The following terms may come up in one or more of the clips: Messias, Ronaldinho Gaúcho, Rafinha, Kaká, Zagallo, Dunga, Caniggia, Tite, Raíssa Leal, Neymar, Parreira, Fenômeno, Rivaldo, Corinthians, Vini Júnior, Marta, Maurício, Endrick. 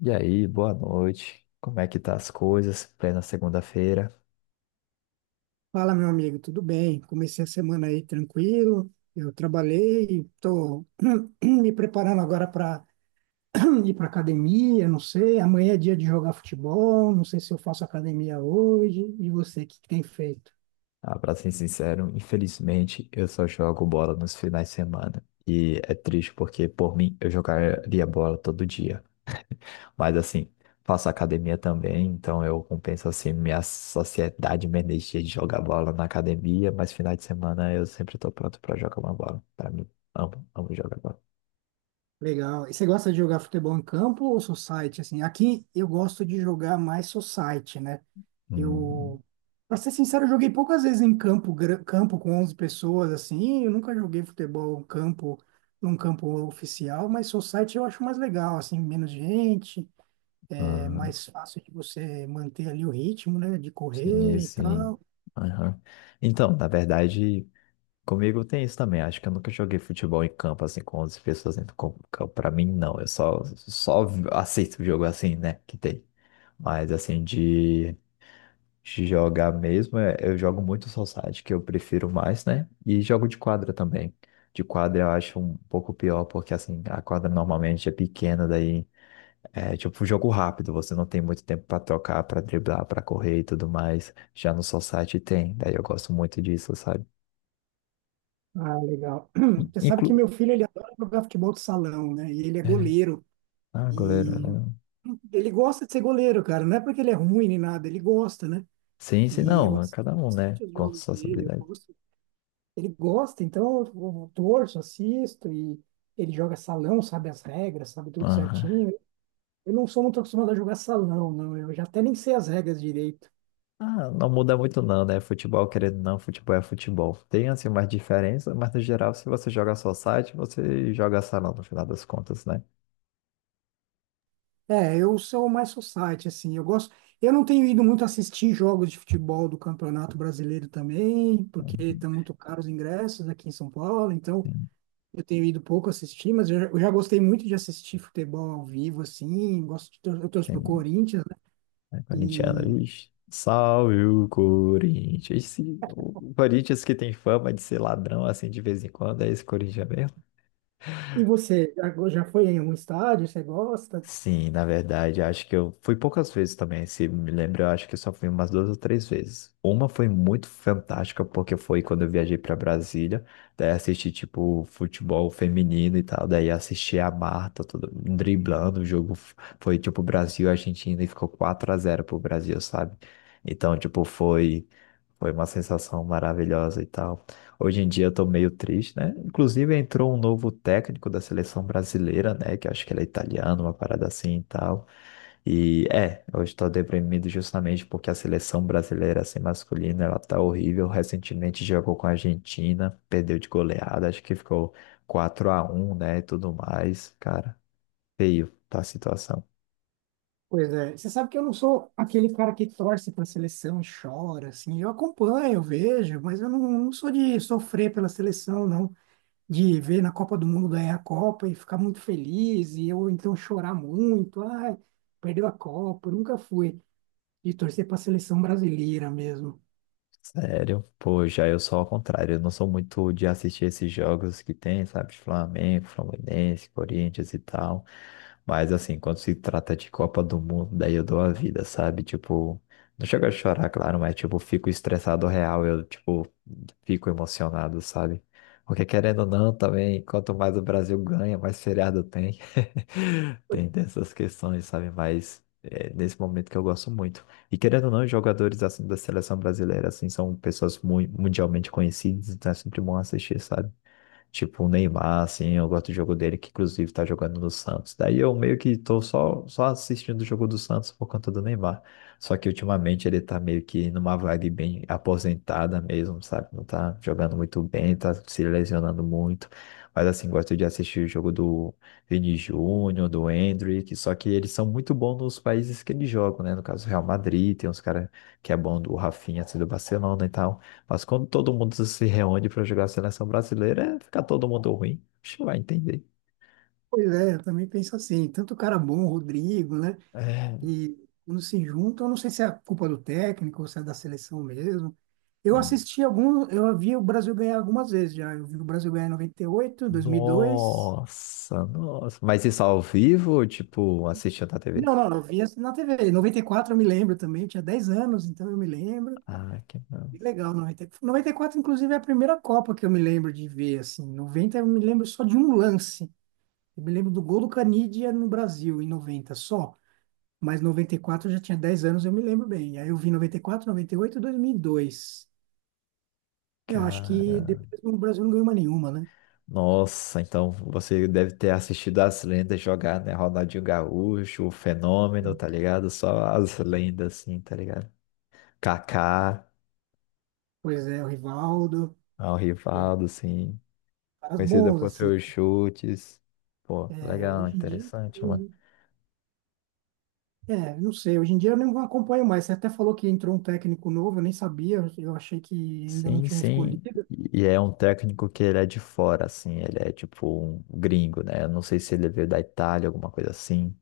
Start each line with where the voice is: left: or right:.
left: E aí, boa noite. Como é que tá as coisas? Plena segunda-feira.
right: Fala, meu amigo, tudo bem? Comecei a semana aí tranquilo. Eu trabalhei, estou me preparando agora para ir para academia. Não sei, amanhã é dia de jogar futebol. Não sei se eu faço academia hoje. E você, o que que tem feito?
left: Ah, pra ser sincero, infelizmente eu só jogo bola nos finais de semana. E é triste porque, por mim, eu jogaria bola todo dia. Mas assim, faço academia também, então eu compenso assim minha sociedade, minha energia de jogar bola na academia, mas finais de semana eu sempre tô pronto pra jogar uma bola. Pra mim, amo, amo jogar bola.
right: Legal. E você gosta de jogar futebol em campo ou society? Assim, aqui eu gosto de jogar mais society, né?
left: Uhum.
right: Eu, pra ser sincero, eu joguei poucas vezes em campo, campo com 11 pessoas, assim. Eu nunca joguei futebol em campo, num campo oficial, mas society eu acho mais legal, assim, menos gente, é
left: Uhum.
right: mais fácil de você manter ali o ritmo, né, de
left: Sim,
right: correr e
left: sim.
right: tal.
left: Aham. Então, na verdade, comigo tem isso também. Acho que eu nunca joguei futebol em campo assim com 11 pessoas dentro do campo. Pra mim, não. Eu só aceito jogo assim, né? Que tem. Mas assim, de jogar mesmo, eu jogo muito society, que eu prefiro mais, né? E jogo de quadra também. De quadra eu acho um pouco pior, porque assim, a quadra normalmente é pequena, daí é tipo um jogo rápido, você não tem muito tempo pra trocar, pra driblar, pra correr e tudo mais. Já no society tem, daí eu gosto muito disso, sabe?
right: Ah, legal.
left: In-
right: Você sabe que
left: Inclu...
right: meu filho, ele adora jogar futebol de salão, né, e ele é goleiro.
left: Ah, goleiro,
right: E
left: né?
right: ele gosta de ser goleiro, cara. Não é porque ele é ruim nem nada, ele gosta, né?
left: Sim, sim,
right: E eu
left: não. É
right: assisto
left: cada um, né?
right: bastante os
left: Com
right: jogos
left: suas
right: dele, eu
left: habilidades.
right: gosto, ele gosta, então eu torço, assisto, e ele joga salão, sabe as regras, sabe tudo
left: Aham.
right: certinho. Eu não sou muito acostumado a jogar salão, não. Eu já até nem sei as regras direito.
left: Ah, não muda muito não, né? Futebol, querendo ou não, futebol é futebol. Tem, assim, umas diferenças, mas no geral, se você joga só site, você joga salão, no final das contas, né?
right: É, eu sou mais society, assim. Eu gosto. Eu não tenho ido muito assistir jogos de futebol do Campeonato Brasileiro também, porque
left: Uhum.
right: estão muito caros os ingressos aqui em São Paulo, então
left: Sim,
right: eu tenho ido pouco assistir, mas eu já gostei muito de assistir futebol ao vivo, assim. Gosto de, eu torço pro
left: sim.
right: Corinthians, né?
left: É corintiano, ixi. Salve o Corinthians. O Corinthians que tem fama de ser ladrão, assim, de vez em quando, é esse Corinthians mesmo?
right: E você, já foi em um estádio? Você gosta?
left: Sim, na verdade, acho que eu fui poucas vezes também, se me lembro, eu acho que eu só fui umas duas ou três vezes. Uma foi muito fantástica, porque foi quando eu viajei para Brasília, daí assisti, tipo, futebol feminino e tal, daí assisti a Marta tudo, driblando, o foi, tipo, Brasil-Argentina e Argentina, e ficou 4 a zero pro Brasil, sabe? Então, tipo, foi. Foi uma sensação maravilhosa e tal. Hoje em dia eu tô meio triste, né? Inclusive entrou um novo técnico da seleção brasileira, né? Que eu acho que ele é italiano, uma parada assim e tal. E é, eu estou deprimido justamente porque a seleção brasileira, assim, masculina, ela tá horrível. Recentemente jogou com a Argentina, perdeu de goleada, acho que ficou 4 a um, né? E tudo mais. Cara, feio tá a situação.
right: Pois é. Você sabe que eu não sou aquele cara que torce para a seleção e chora, assim. Eu acompanho, eu vejo, mas eu não, não sou de sofrer pela seleção, não. De ver na Copa do Mundo ganhar a Copa e ficar muito feliz, e eu então chorar muito. Ai, perdeu a Copa. Eu nunca fui de torcer para a seleção brasileira mesmo.
left: Sério, pô, já eu sou ao contrário, eu não sou muito de assistir esses jogos que tem, sabe, Flamengo, Fluminense, Corinthians e tal, mas assim, quando se trata de Copa do Mundo, daí eu dou a vida, sabe, tipo, não chego a chorar, claro, mas tipo, fico estressado real, eu tipo, fico emocionado, sabe, porque querendo ou não, também, quanto mais o Brasil ganha, mais feriado tem,
right: Pois
left: tem dessas questões, sabe, mas é nesse momento que eu gosto muito. E querendo ou não, os jogadores assim da seleção brasileira assim são pessoas mundialmente conhecidas, então é sempre bom assistir, sabe? Tipo, o Neymar, assim, eu gosto do jogo dele, que inclusive tá jogando no Santos. Daí eu meio que tô só assistindo o jogo do Santos por conta do Neymar. Só que ultimamente ele tá meio que numa vibe bem aposentada mesmo, sabe? Não tá jogando muito bem, tá se lesionando muito. Mas assim, gosto de assistir o jogo do Vini Júnior, do Endrick, só que eles são muito bons nos países que eles jogam, né? No caso, Real Madrid, tem uns caras que é bom do Rafinha, assim, do Barcelona e tal. Mas quando todo mundo se reúne para jogar a seleção brasileira, fica todo mundo ruim. Acho que vai entender.
right: pois é, eu também penso assim. Tanto cara bom, Rodrigo, né?
left: É.
right: E quando se juntam, eu não sei se é culpa do técnico ou se é da seleção mesmo. Eu assisti algum, eu vi o Brasil ganhar algumas vezes já. Eu vi o Brasil ganhar em noventa e oito, dois mil e dois.
left: Nossa, nossa. Mas isso ao vivo, ou, tipo, assistindo na TV?
right: Não, não, eu vi assim na TV. Em 94, eu me lembro também, eu tinha 10 anos, então eu me lembro.
left: Ah, que
right: Que
left: massa.
right: legal, noventa e quatro, inclusive, é a primeira Copa que eu me lembro de ver, assim. 90, eu me lembro só de um lance. Eu me lembro do gol do Caniggia no Brasil, em 90 só. Mas 94 eu já tinha 10 anos, eu me lembro bem. Aí eu vi noventa e quatro, noventa e oito, e 2002. Eu acho
left: Cara.
right: que depois o Brasil não ganhou mais nenhuma, né?
left: Nossa, então você deve ter assistido as lendas jogar, né? Ronaldinho Gaúcho, o Fenômeno, tá ligado? Só as lendas, assim, tá ligado? Kaká,
right: Pois é, o Rivaldo,
left: ah, o
right: eu-
left: Rivaldo, assim.
right: caras
left: Conhecida
right: bons,
left: por
right: assim.
left: seus chutes. Pô,
right: É,
left: legal,
right: hoje em dia,
left: interessante.
right: é, não sei, hoje em dia eu não acompanho mais. Você até falou que entrou um técnico novo, eu nem sabia, eu achei que ainda não
left: Sim,
right: tinham
left: sim.
right: escolhido.
left: E é um técnico que ele é de fora, assim, ele é tipo um gringo, né? Eu não sei se ele veio da Itália, alguma coisa assim,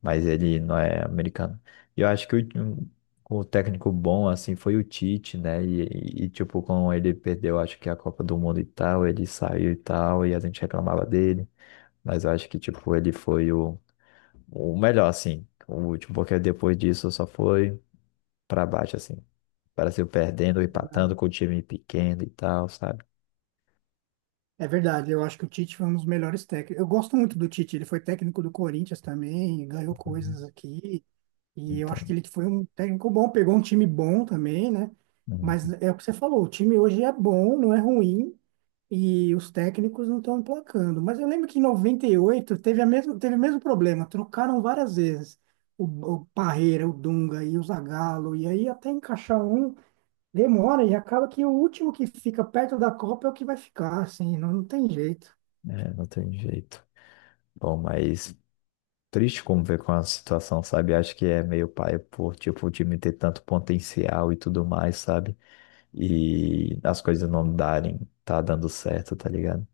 left: mas ele não é americano. E eu acho que o técnico bom, assim, foi o Tite, né? E tipo, quando ele perdeu, acho que a Copa do Mundo e tal, ele saiu e tal, e a gente reclamava dele, mas eu acho que, tipo, ele foi o melhor, assim. O último, porque depois disso só foi para baixo, assim. O Brasil perdendo,
right: É verdade.
left: empatando com o time pequeno e tal, sabe?
right: É verdade, eu acho que o Tite foi um dos melhores técnicos. Eu gosto muito do Tite, ele foi técnico do Corinthians também, ganhou coisas aqui. E eu acho
left: Então,
right: que ele foi um técnico bom, pegou um time bom também, né? Mas
left: uhum,
right: é o que você falou, o time hoje é bom, não é ruim, e os técnicos não estão emplacando. Mas eu lembro que em 98 teve a mesma, teve o mesmo problema, trocaram várias vezes o, o Parreira, o Dunga e o Zagallo, e aí até encaixar um demora, e acaba que o último que fica perto da Copa é o que vai ficar, assim, não, não tem jeito.
left: é, não tem jeito. Bom, mas triste como ver com a situação, sabe? Acho que é meio paia por, tipo, o time ter tanto potencial e tudo mais, sabe? E as coisas não darem, tá dando certo, tá ligado?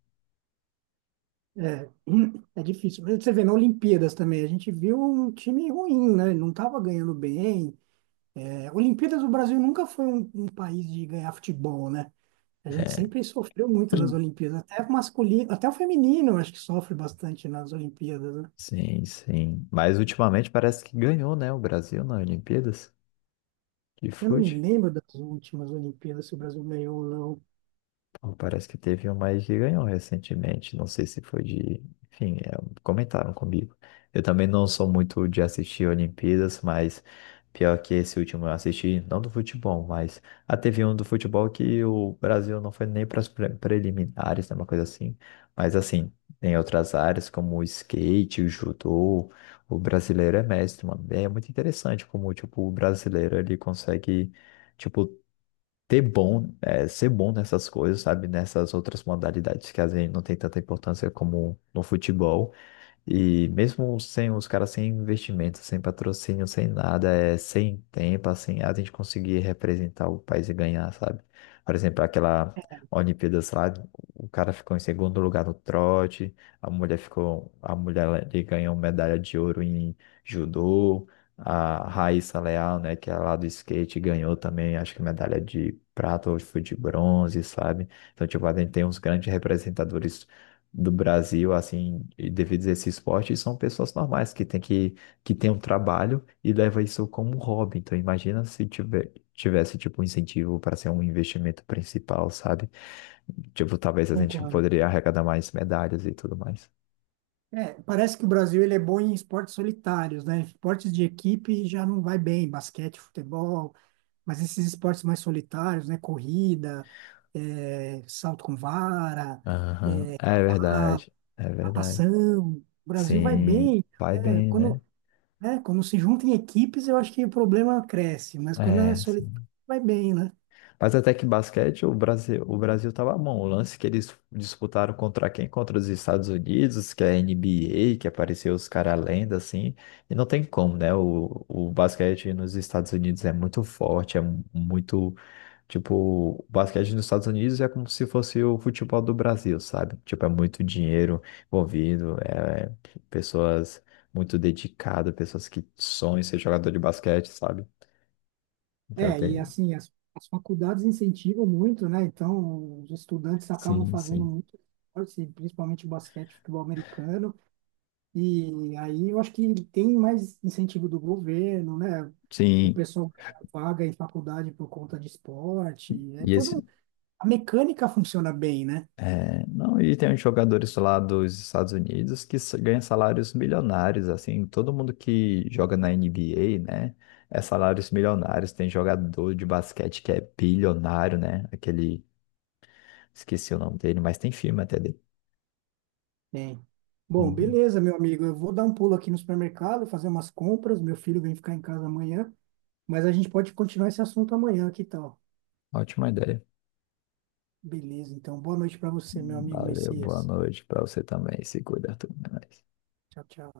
right: É, é difícil. Mas você vê, na Olimpíadas também, a gente viu um time ruim, né? Não estava ganhando bem, é, Olimpíadas, o Brasil nunca foi um país de ganhar futebol, né? A gente sempre sofreu muito nas Olimpíadas, até o masculino, até o feminino, eu acho que sofre bastante nas Olimpíadas, né?
left: Sim, sim. Mas ultimamente parece que ganhou, né? O Brasil nas Olimpíadas de
right: Eu não me
left: fute.
right: lembro das últimas Olimpíadas, se o Brasil ganhou ou não.
left: Bom, parece que teve um mais que ganhou recentemente. Não sei se foi de. Enfim, é, comentaram comigo. Eu também não sou muito de assistir Olimpíadas, mas pior que esse último eu assisti, não do futebol, mas a teve um do futebol que o Brasil não foi nem para as preliminares, né, uma coisa assim. Mas assim, tem outras áreas como o skate, o judô, o brasileiro é mestre, mano. É muito interessante como, tipo, o brasileiro ele consegue. Tipo, ter bom, é, ser bom nessas coisas, sabe? Nessas outras modalidades que às vezes não tem tanta importância como no futebol. E mesmo sem os caras sem investimento, sem patrocínio, sem nada, é sem tempo, assim, a gente conseguir representar o país e ganhar, sabe? Por exemplo, aquela Olimpíadas lá, o cara ficou em segundo lugar no trote, a mulher ficou, a ele ganhou medalha de ouro em judô, a Raíssa Leal, né, que é lá do skate, ganhou também, acho que medalha de prata ou foi de bronze, sabe? Então, tipo, a gente tem uns grandes representadores do Brasil, assim, devido a esse esporte, são pessoas normais que tem um trabalho e leva isso como hobby. Então, imagina se tiver, tivesse, tipo, um incentivo para ser um investimento principal, sabe? Tipo, talvez a gente
right: Concordo.
left: poderia arrecadar mais medalhas e tudo mais.
right: É, parece que o Brasil ele é bom em esportes solitários, né? Esportes de equipe já não vai bem, basquete, futebol, mas esses esportes mais solitários, né? Corrida, é, salto com vara,
left: Aham,
right: é,
left: é
right: cavalo,
left: verdade, é verdade.
right: natação, o Brasil vai
left: Sim,
right: bem.
left: vai
right: É,
left: bem, né?
right: quando, né, quando se junta em equipes, eu acho que o problema cresce, mas quando é
left: É,
right: solitário,
left: sim.
right: vai bem, né?
left: Mas até que basquete, o Brasil tava bom. O lance que eles disputaram contra quem? Contra os Estados Unidos, que é NBA, que apareceu os caras lenda, assim. E não tem como, né? O basquete nos Estados Unidos é muito forte, é muito. Tipo, o basquete nos Estados Unidos é como se fosse o futebol do Brasil, sabe? Tipo, é muito dinheiro envolvido, é pessoas muito dedicadas, pessoas que sonham em ser jogador de basquete, sabe? Então
right: É, e
left: tem.
right: assim, as faculdades incentivam muito, né? Então, os estudantes acabam
left: Sim,
right: fazendo
left: sim.
right: muito esporte, principalmente basquete, futebol americano, e aí eu acho que tem mais incentivo do governo, né? O
left: Sim,
right: pessoal ganha vaga em faculdade por conta de esporte, é
left: E
right: todo,
left: esse,
right: a mecânica funciona bem, né?
left: é, não, e tem uns jogadores lá dos Estados Unidos que ganham salários milionários, assim, todo mundo que joga na NBA, né, é salários milionários. Tem jogador de basquete que é bilionário, né, aquele, esqueci o nome dele, mas tem filme até dele.
right: Tem. Bom,
left: Uhum.
right: beleza, meu amigo. Eu vou dar um pulo aqui no supermercado, fazer umas compras. Meu filho vem ficar em casa amanhã, mas a gente pode continuar esse assunto amanhã, que tal?
left: Ótima ideia.
right: Beleza, então. Boa noite para você, meu amigo
left: Valeu, boa
right: Messias.
left: noite pra você também, se cuida, tudo mais.
right: Tchau, tchau.